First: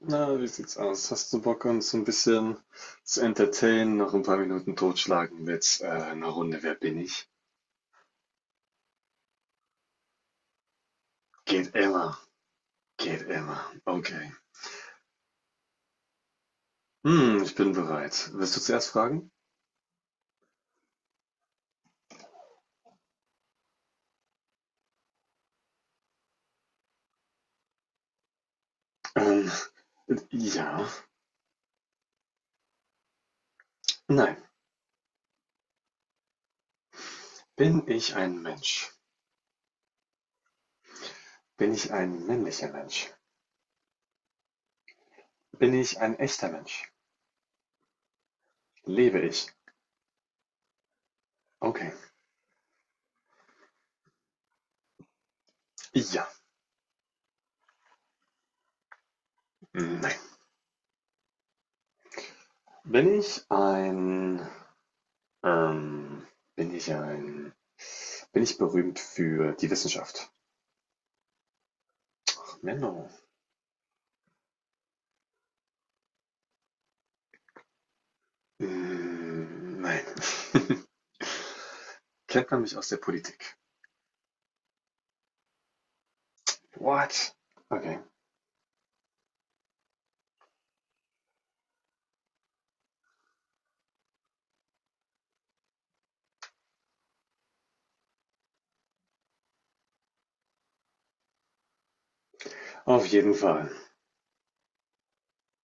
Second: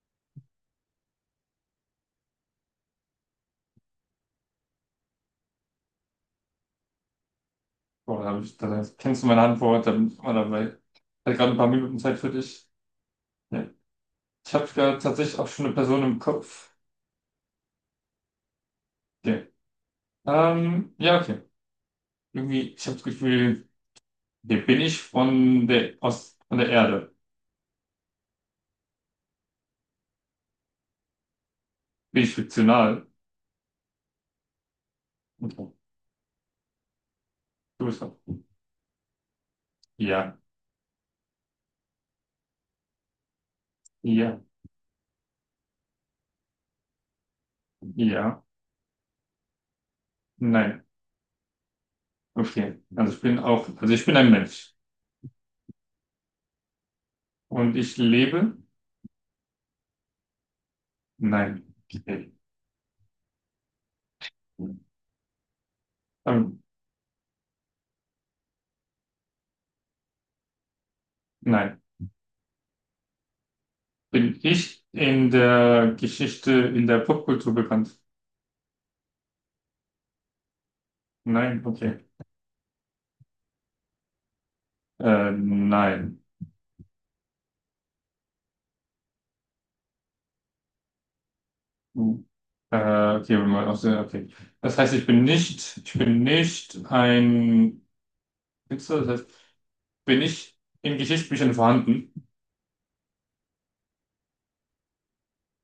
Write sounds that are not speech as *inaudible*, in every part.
Na, wie sieht's aus? Hast du Bock, uns so ein bisschen zu entertainen, noch ein paar Minuten totschlagen mit einer Runde Wer bin ich? Boah, da kennst du meine Antwort, da bin ich immer dabei. Ich hatte gerade ein paar Geht Minuten immer, Zeit für dich. geht immer. Ja. Okay. Ich habe da tatsächlich auch schon eine Person im Kopf. Hm, ich bin bereit. Willst du zuerst fragen? Okay. Ja, okay. Irgendwie, ich habe das Gefühl, hier bin ich von der Erde. Ähm, ja, Bin ich fiktional? nein. Okay. Bin Du bist dran. ich ein Mensch? Ja, Bin ich ein männlicher Mensch? ja, Bin ich ein echter Mensch? ja, Lebe ich? nein. Okay. Okay. Also ich bin ein Mensch. Ja, Und ich lebe? nein. Nein. Okay. Bin ich ein, ähm, Ähm, bin ich ein, Bin ich berühmt für die Wissenschaft? nein. Menno. Bin ich in der Geschichte, in der Popkultur bekannt? Mm, nein. Nein, okay. *laughs* Kennt man mich aus der Politik? Nein. What? Okay. Hm. Äh, okay, wenn man aus der, okay. Das heißt, ich bin nicht ein Witzer, das heißt, bin ich in Geschichtsbüchern vorhanden? Auf jeden Fall.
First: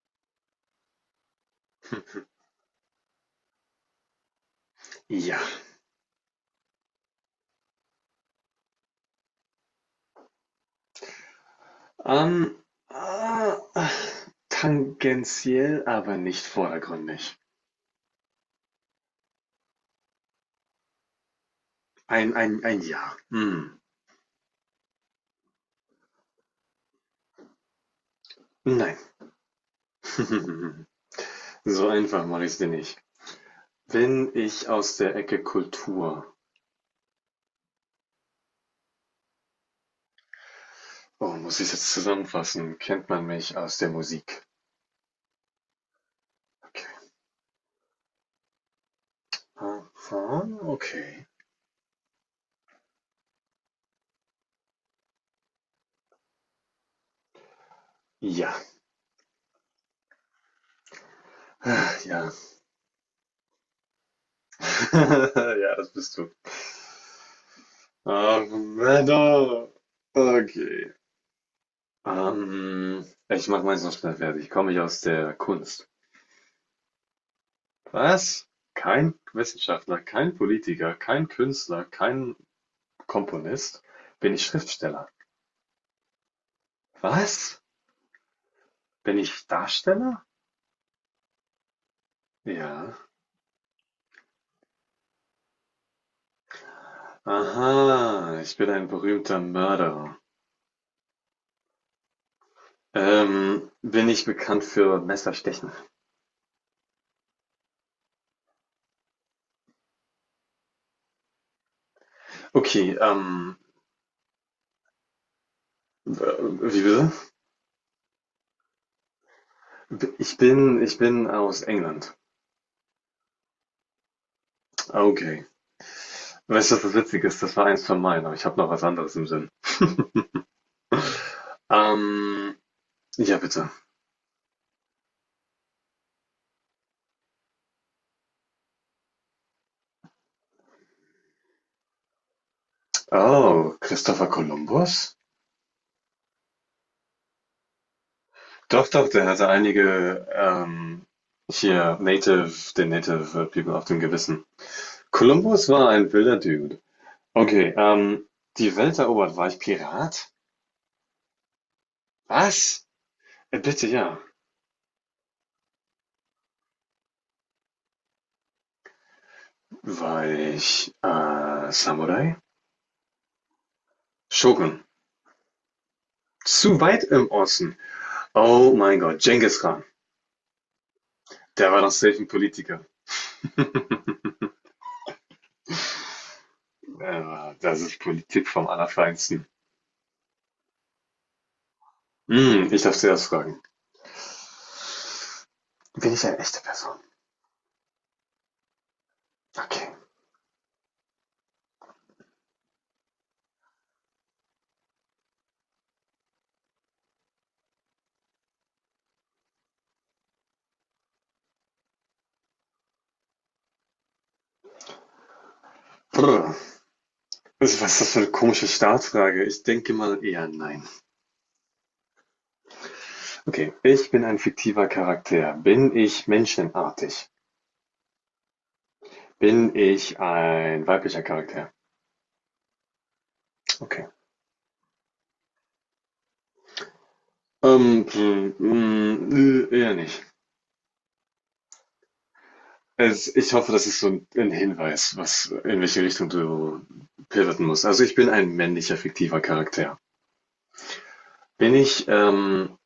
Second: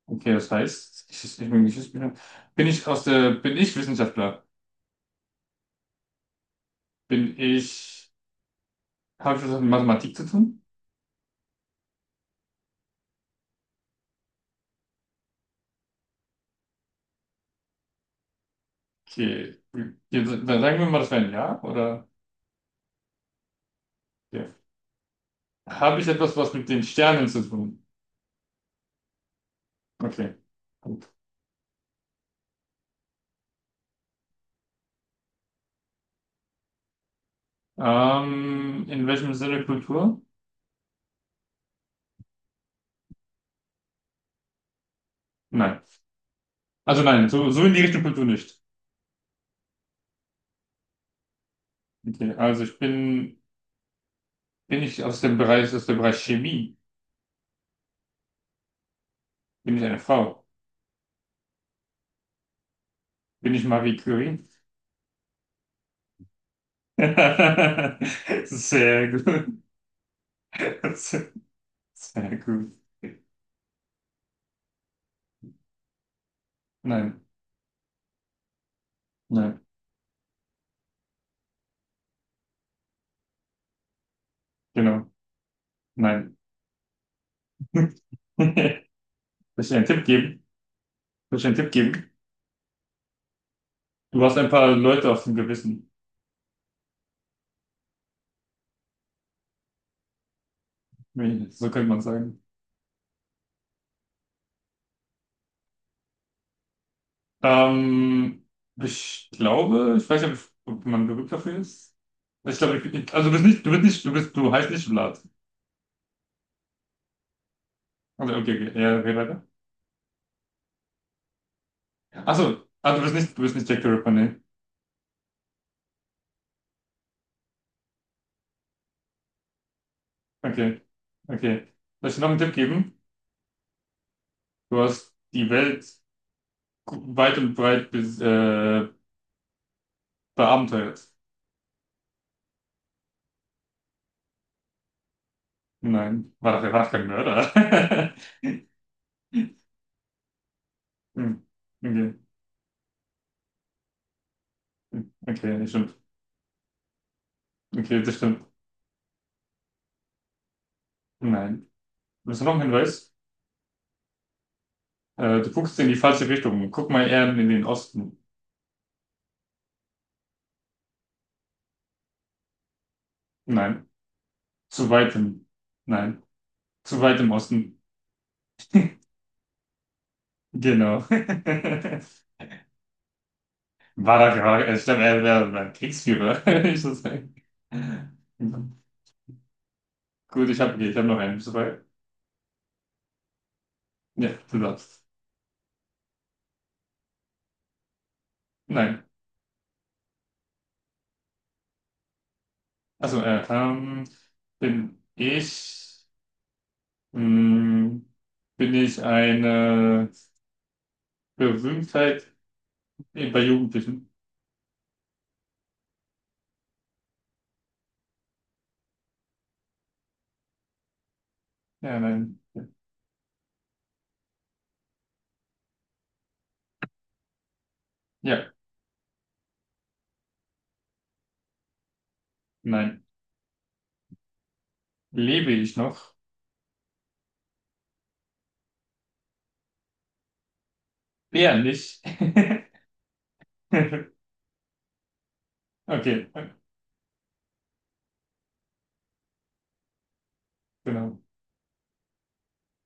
Okay, das heißt, ich bin in Geschichtsbüchern. Bin ich Wissenschaftler? Ja. Bin ich, habe ich was mit Mathematik zu tun? Ähm, ah, Tangentiell, aber nicht vordergründig. Okay. Dann sagen wir mal, das wäre ein Ja, oder? Ein Ja. Hm. Ja. Habe ich etwas, was mit den Sternen zu tun? Nein. Okay, gut. *laughs* So einfach mache ich es dir nicht. Bin ich aus der Ecke Kultur? In welchem Sinne Kultur? Oh, muss ich es jetzt zusammenfassen? Kennt man mich aus der Musik? Nein. Okay. Also nein, so, so in die Richtung Kultur nicht. Okay. Okay, bin ich aus dem Bereich Chemie? Ja, Bin ich eine Frau? ja. Bin ich Marie Curie? *laughs* Ja, das bist du. *laughs* Ach, Sehr gut. Männer. Okay. Sehr gut. Ich mache meins noch schnell fertig. Komme ich aus der Kunst? Nein, Was? Kein nein, Wissenschaftler, kein Politiker, kein Künstler, kein Komponist. Bin ich Schriftsteller? genau, nein. Was? *laughs* Soll Bin ich ich dir einen Tipp Darsteller? geben? Soll ich dir einen Tipp geben? Ja. Du hast ein paar Leute auf dem Gewissen. Aha, ich bin ein berühmter Mörderer. So könnte man sagen. Bin ich bekannt für Messerstechen? Ähm, ich glaube, ich weiß nicht, ob man berühmt dafür ist. Ich glaube, Okay, also du bist, du heißt nicht Vlad. w- wie bitte? Also, okay, okay, ja, okay, weiter. Ich bin aus England. Achso, ah, du bist nicht Jack the Ripper, nee. Okay. Weißt du, was das Witzige ist? Das war eins von meinen, aber ich habe noch was anderes im Sinn. *laughs* Okay, okay. Soll ich dir noch einen Tipp Ähm, geben? ja, bitte. Du hast die Welt weit und breit beabenteuert. Oh, Christopher Columbus? Nein, war doch kein Mörder. Doch, doch, der hatte *laughs* einige Hm, hier okay, Native, den Native People auf dem Gewissen. okay, Columbus das war stimmt. ein wilder Dude. Okay, Okay, das stimmt. die Welt erobert, war ich Pirat? Nein. Willst du noch einen Was? Hinweis? Bitte ja. Du guckst in die falsche Richtung. Guck mal eher in den Osten. War ich Samurai? Nein, Shogun. zu weit im, nein, Zu zu weit weit im im Osten. Osten. Oh mein Gott, Genghis Khan. Genau. Der *laughs* war doch safe ein Politiker. *laughs* War da gerade, ich glaube, er wäre ein Kriegsführer, *laughs* würde ich so sagen. Ja, das ist Politik vom Allerfeinsten. Gut, ich hab noch einen. Soweit. Hm, ich darf zuerst fragen. Ja, du darfst. Bin ich eine echte Person? Nein. Okay. Also, bin ich, mh, bin ich eine Berühmtheit bei Jugendlichen? Brr. Was ist das für eine komische Startfrage? Ich denke mal eher nein. Ja, nein. Okay. Ich bin ein fiktiver Charakter. Bin ich menschenartig? Ja, Bin ich ein weiblicher Charakter? nein. Okay. Lebe ich noch? Eher nicht. Eher nicht. Ich hoffe, das ist so *laughs* ein Hinweis, was, in welche Okay, Richtung du pivoten musst. Also ich bin ein männlicher fiktiver Charakter. genau. Bin ich ähm,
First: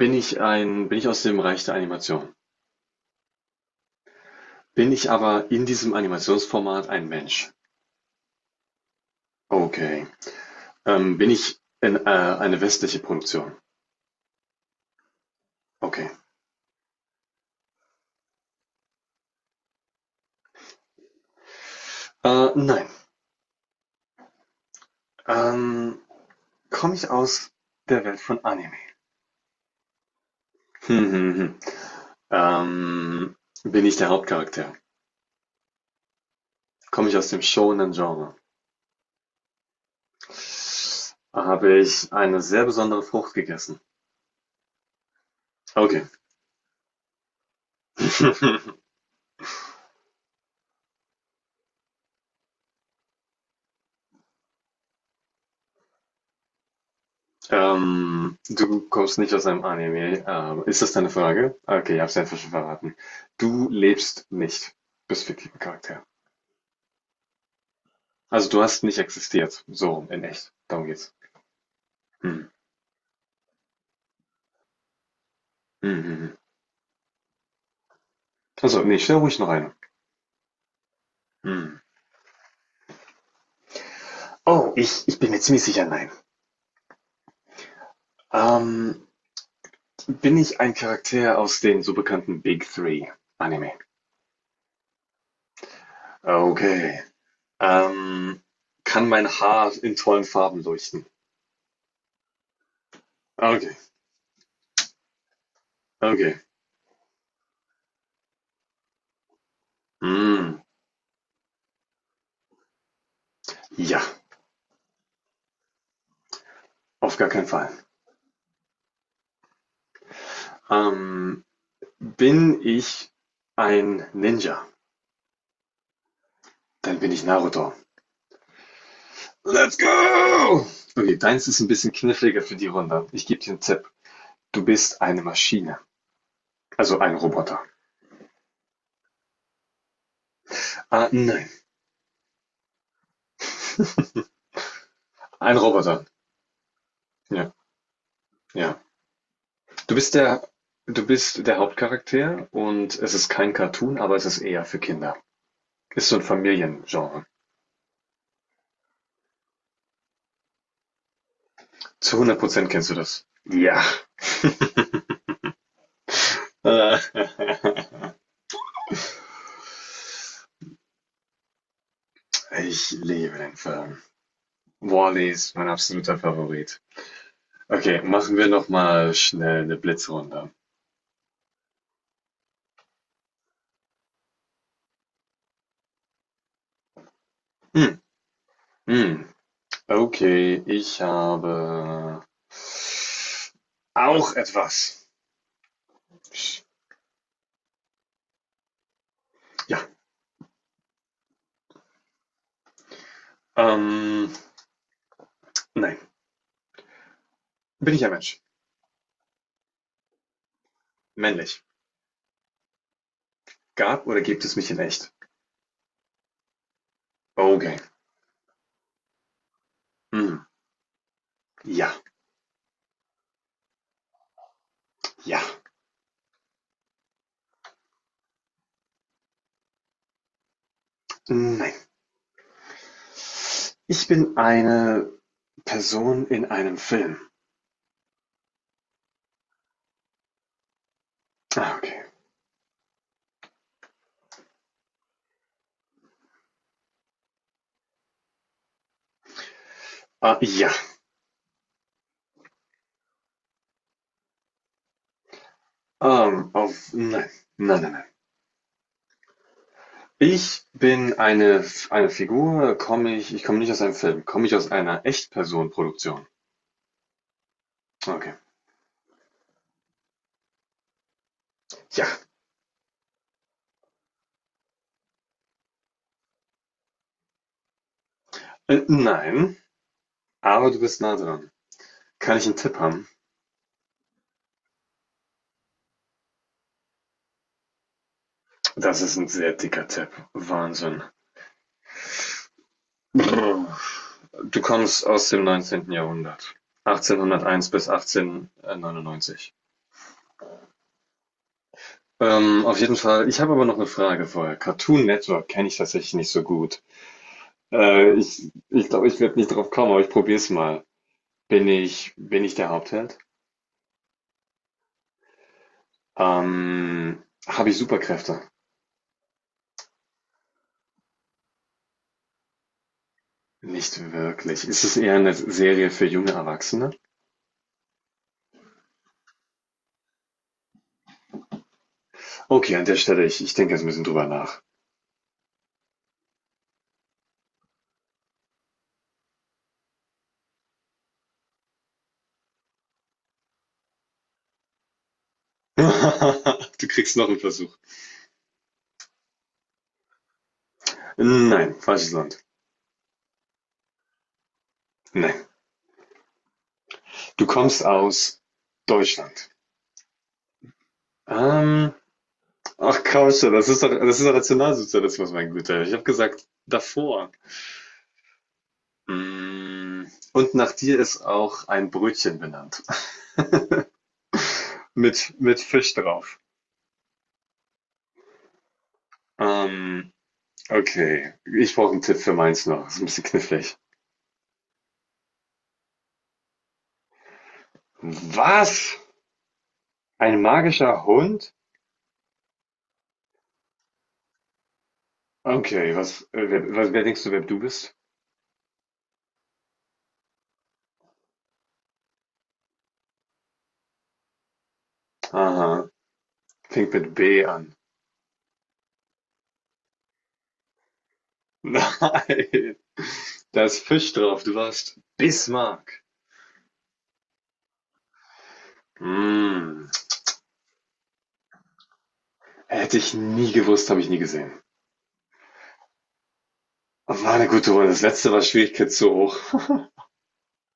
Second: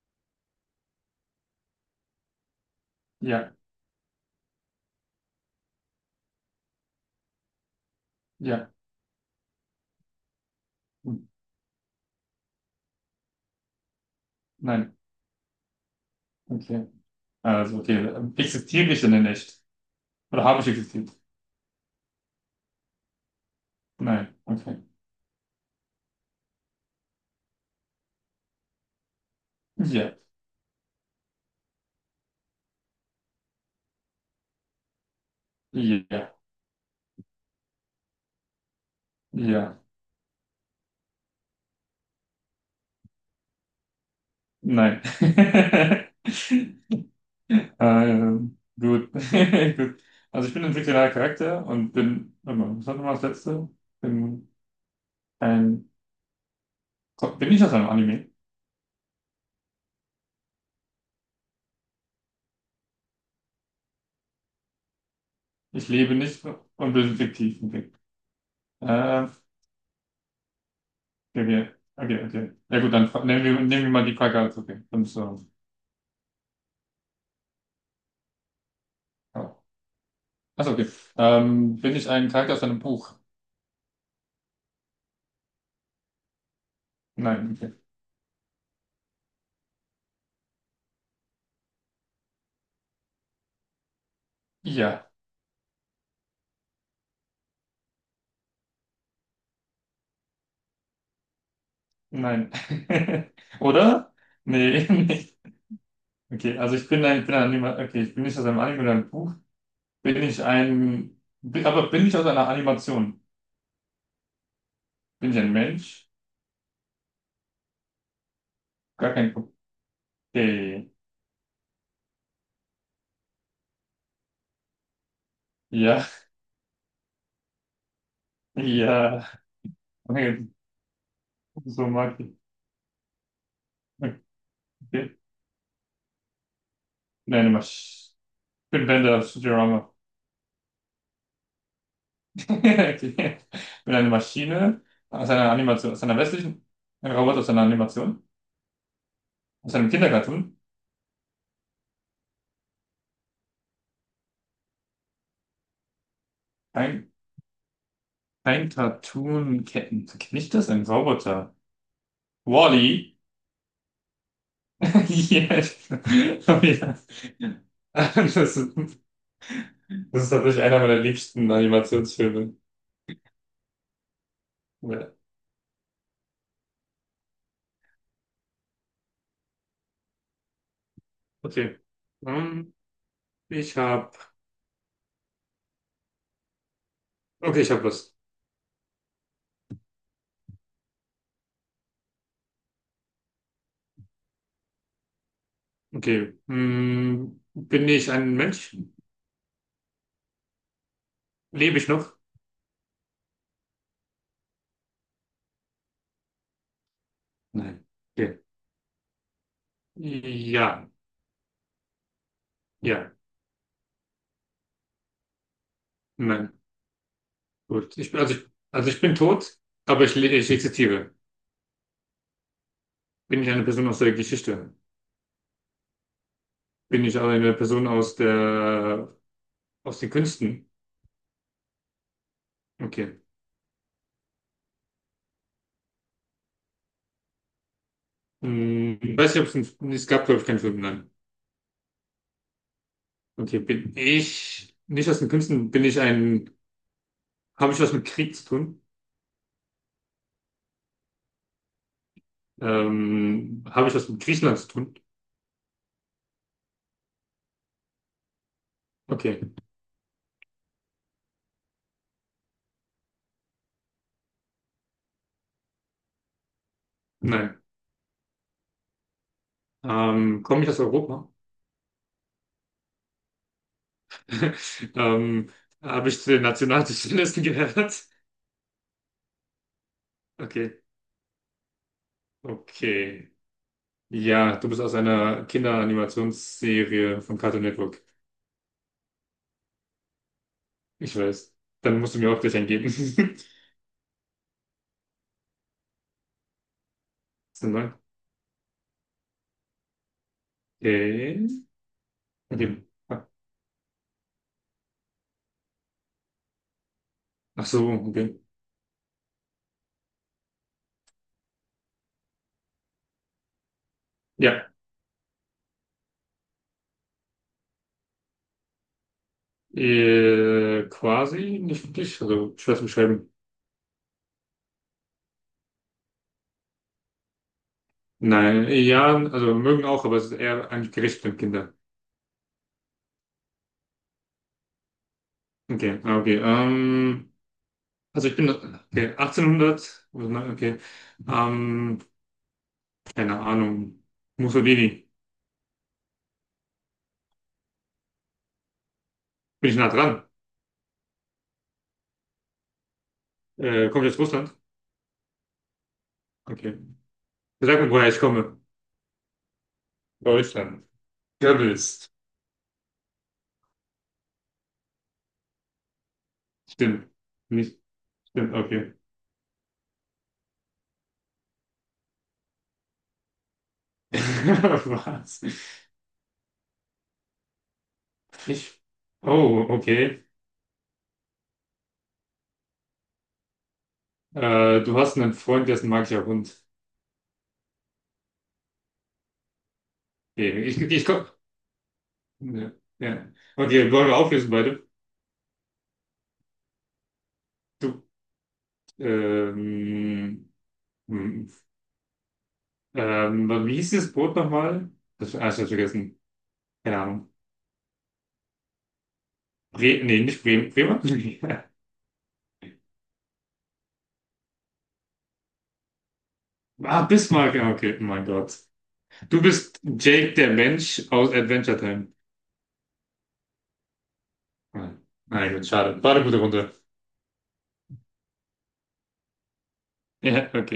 bin ich aus dem Bereich der Animation. Ja, Bin ich aber in diesem Animationsformat ein Mensch? ja. Okay. Hm, Ähm, bin ich in, äh, eine westliche Produktion? nein, Okay. okay. Also, okay. Existiere ich denn nicht? Oder habe ich existiert? Nein. Nein, okay. Ähm, komme ich aus der Welt von Anime? Ja, Hm, hm, hm. Ähm, bin ich der Hauptcharakter? ja, Komme ich aus dem Shonen-Genre? ja. Habe ich eine sehr besondere Frucht gegessen? Nein. Okay. *laughs* *laughs* Gut. *laughs* Gut. Also, ich bin ein fiktionaler Charakter und bin. Warte mal, was war nochmal das letzte? Bin ein. Bin ich aus einem Anime? Du kommst nicht aus einem Anime. Ist das deine Frage? Okay, ich habe es einfach schon verraten. Du lebst nicht. Bist fiktiver Ich Charakter. lebe nicht und bin fiktiv. Okay. Also du hast nicht Ähm, existiert. So, in echt. Darum geht's. okay, okay, Hm. okay. Ja gut, dann nehmen wir mal die Frage als okay. Und so. Hm, hm, hm. Also, nee, stell ruhig noch Oh. eine. Achso, okay. Hm. Bin ich ein Charakter aus einem Buch? Oh, ich bin mir ziemlich sicher, nein. Nein. Okay. Ähm, bin ich ein Charakter aus den so bekannten Big Three Anime? Ja, Okay. Ähm, kann mein Haar in tollen Farben leuchten? nein. *laughs* Okay, Oder? Nee, *laughs* nee. okay. Okay, also ich bin ein Anima okay, ich bin nicht aus einem Anime oder einem Buch. Bin ich Hm. ein, bi- aber bin ich aus einer Animation? Ja. Bin ich ein Mensch? Auf gar keinen Fall. Gar kein Pro- Okay. Ähm, bin ich ein Ninja? Ja, Dann bin ich Naruto. *laughs* ja. Let's Okay, go! Okay, deins ist ein so bisschen mag ich. kniffliger für die Runde. Ich gebe dir einen Tipp. Du bist Okay. eine Maschine. Also ein Nein, Roboter. ich bin Bender aus Futurama. Ah, nein. *laughs* Okay. Ich bin eine Maschine Ein aus Roboter. einer westlichen, ein Roboter Ja, aus einer Animation, ja. aus einem Du bist der, Kindercartoon. du bist der Hauptcharakter und es ist kein Cartoon, aber es ist eher für Kinder. Ist so ein Ein, Familiengenre. ein Cartoon, kenn ich das? Ein Roboter. Zu hundert Prozent kennst du Wall-E? das. Ja. *laughs* Yes. Oh ja. *laughs* Das ist, das ist tatsächlich einer meiner liebsten Animationsfilme. Ich liebe den Film. Ja. Wall-E ist mein absoluter Favorit. Okay, machen wir noch mal schnell eine Blitzrunde. Okay. Ähm, ich habe, okay, ich habe Hm, was. hm, okay, ich habe auch etwas. Okay. Hm, bin ich ein Mensch? Ja, Lebe ich noch? ähm, nein. Nein. Bin ich ein Okay. Mensch? Ja, Männlich. ja. Gab oder gibt es mich in echt? Nein, Okay. gut. Ich, bin- also ich bin tot, aber Hm, ich existiere. ja, Bin ich eine Person aus der Geschichte? ja, Bin ich aber eine Person aus der, aus den Künsten? nein. Okay. Ich bin eine Person in einem Film. Hm, ich weiß nicht, ob es ein, es gab, glaube ich, keinen Film, nein. Ah, okay. Okay, bin ich nicht aus den Künsten? Habe ich was mit Krieg zu tun? Ah, ja. Habe ich was mit Griechenland zu tun? Auf nein. Nein, nein, nein. Okay, Ich bin eine F eine Figur, komme ich ich komme nicht aus einem Film. Komme ich aus einer Echtperson-Produktion? nein. Okay. Komme ich aus Europa? Ja. *laughs* ähm, habe ich zu den Nationalsozialisten *laughs* gehört? Nein, aber du Okay, bist nah dran. Kann ich einen Tipp haben? okay. Ja, du bist aus einer Kinderanimationsserie von Cartoon Network. Das ist ein sehr dicker Tipp. Wahnsinn. Ich weiß. Dann musst du mir auch gleich eingeben. *laughs* Brr. Du kommst aus dem neunzehnten Jahrhundert. Warte 1801 bis mal. 1899. Okay. Auf Okay. jeden Ah, Fall ich habe aber noch eine Frage vorher. Cartoon Network kenne ich tatsächlich nicht so gut. ach so, okay. Ich glaube, ich werde nicht drauf kommen, aber ich probiere es mal. Bin ich der Hauptheld? Ja, Habe ich Superkräfte? Quasi nicht wirklich. Also schwer zu beschreiben. Nicht wirklich. Ist es eher eine Serie für junge Erwachsene? Nein, ja, also mögen auch, aber es ist eher eigentlich gerichtet an Kinder. Okay, an der Stelle, ich denke jetzt ein bisschen drüber nach. Okay, ah, okay. Also, 1800. oder nein, okay. Ähm, keine Ahnung. Mussolini. *laughs* Du kriegst noch einen Versuch. Bin ich nah dran? Nein, falsches Land. Komme ich aus Russland? Nein. Okay. Du Sag kommst mir, woher ich aus komme. Deutschland. Deutschland. Ähm, Goebbels. ach komm schon, das ist doch Nationalsozialismus, mein Guter. Ich habe gesagt, Stimmt. davor. Nicht. Stimmt, okay. Mm, und nach dir ist auch ein Brötchen benannt. *laughs* *laughs* Was? mit Fisch drauf. Ich. Oh, Ähm, okay. Okay, ich brauche einen Tipp für meins noch. Ist ein bisschen knifflig. Du hast einen Freund, der ist ein magischer Hund. Was? Ein Okay, ich magischer komm. Hund? Ja. Ja. Okay, wollen wir auflösen beide? Okay, was wer denkst du, wer du bist? Du. Ähm, hm. Wie hieß dieses Brot nochmal? Das, ah, ich hab's Aha, vergessen. fängt Keine mit Ahnung. B an. Bre nee, nicht Bremen. Bremer? *laughs* *laughs* Nein, da ist Fisch drauf. Du warst Bismarck. Ah, Bismarck. Ah, okay, oh mein Gott. Du bist Hm, Jake, der Mensch aus Adventure Time. hätte ich nie gewusst, habe ich nie gesehen. Ah, ah, ecco, ciao. Fare pure con te. War eine gute Runde. Das letzte war Schwierigkeit zu hoch. Eh, ok.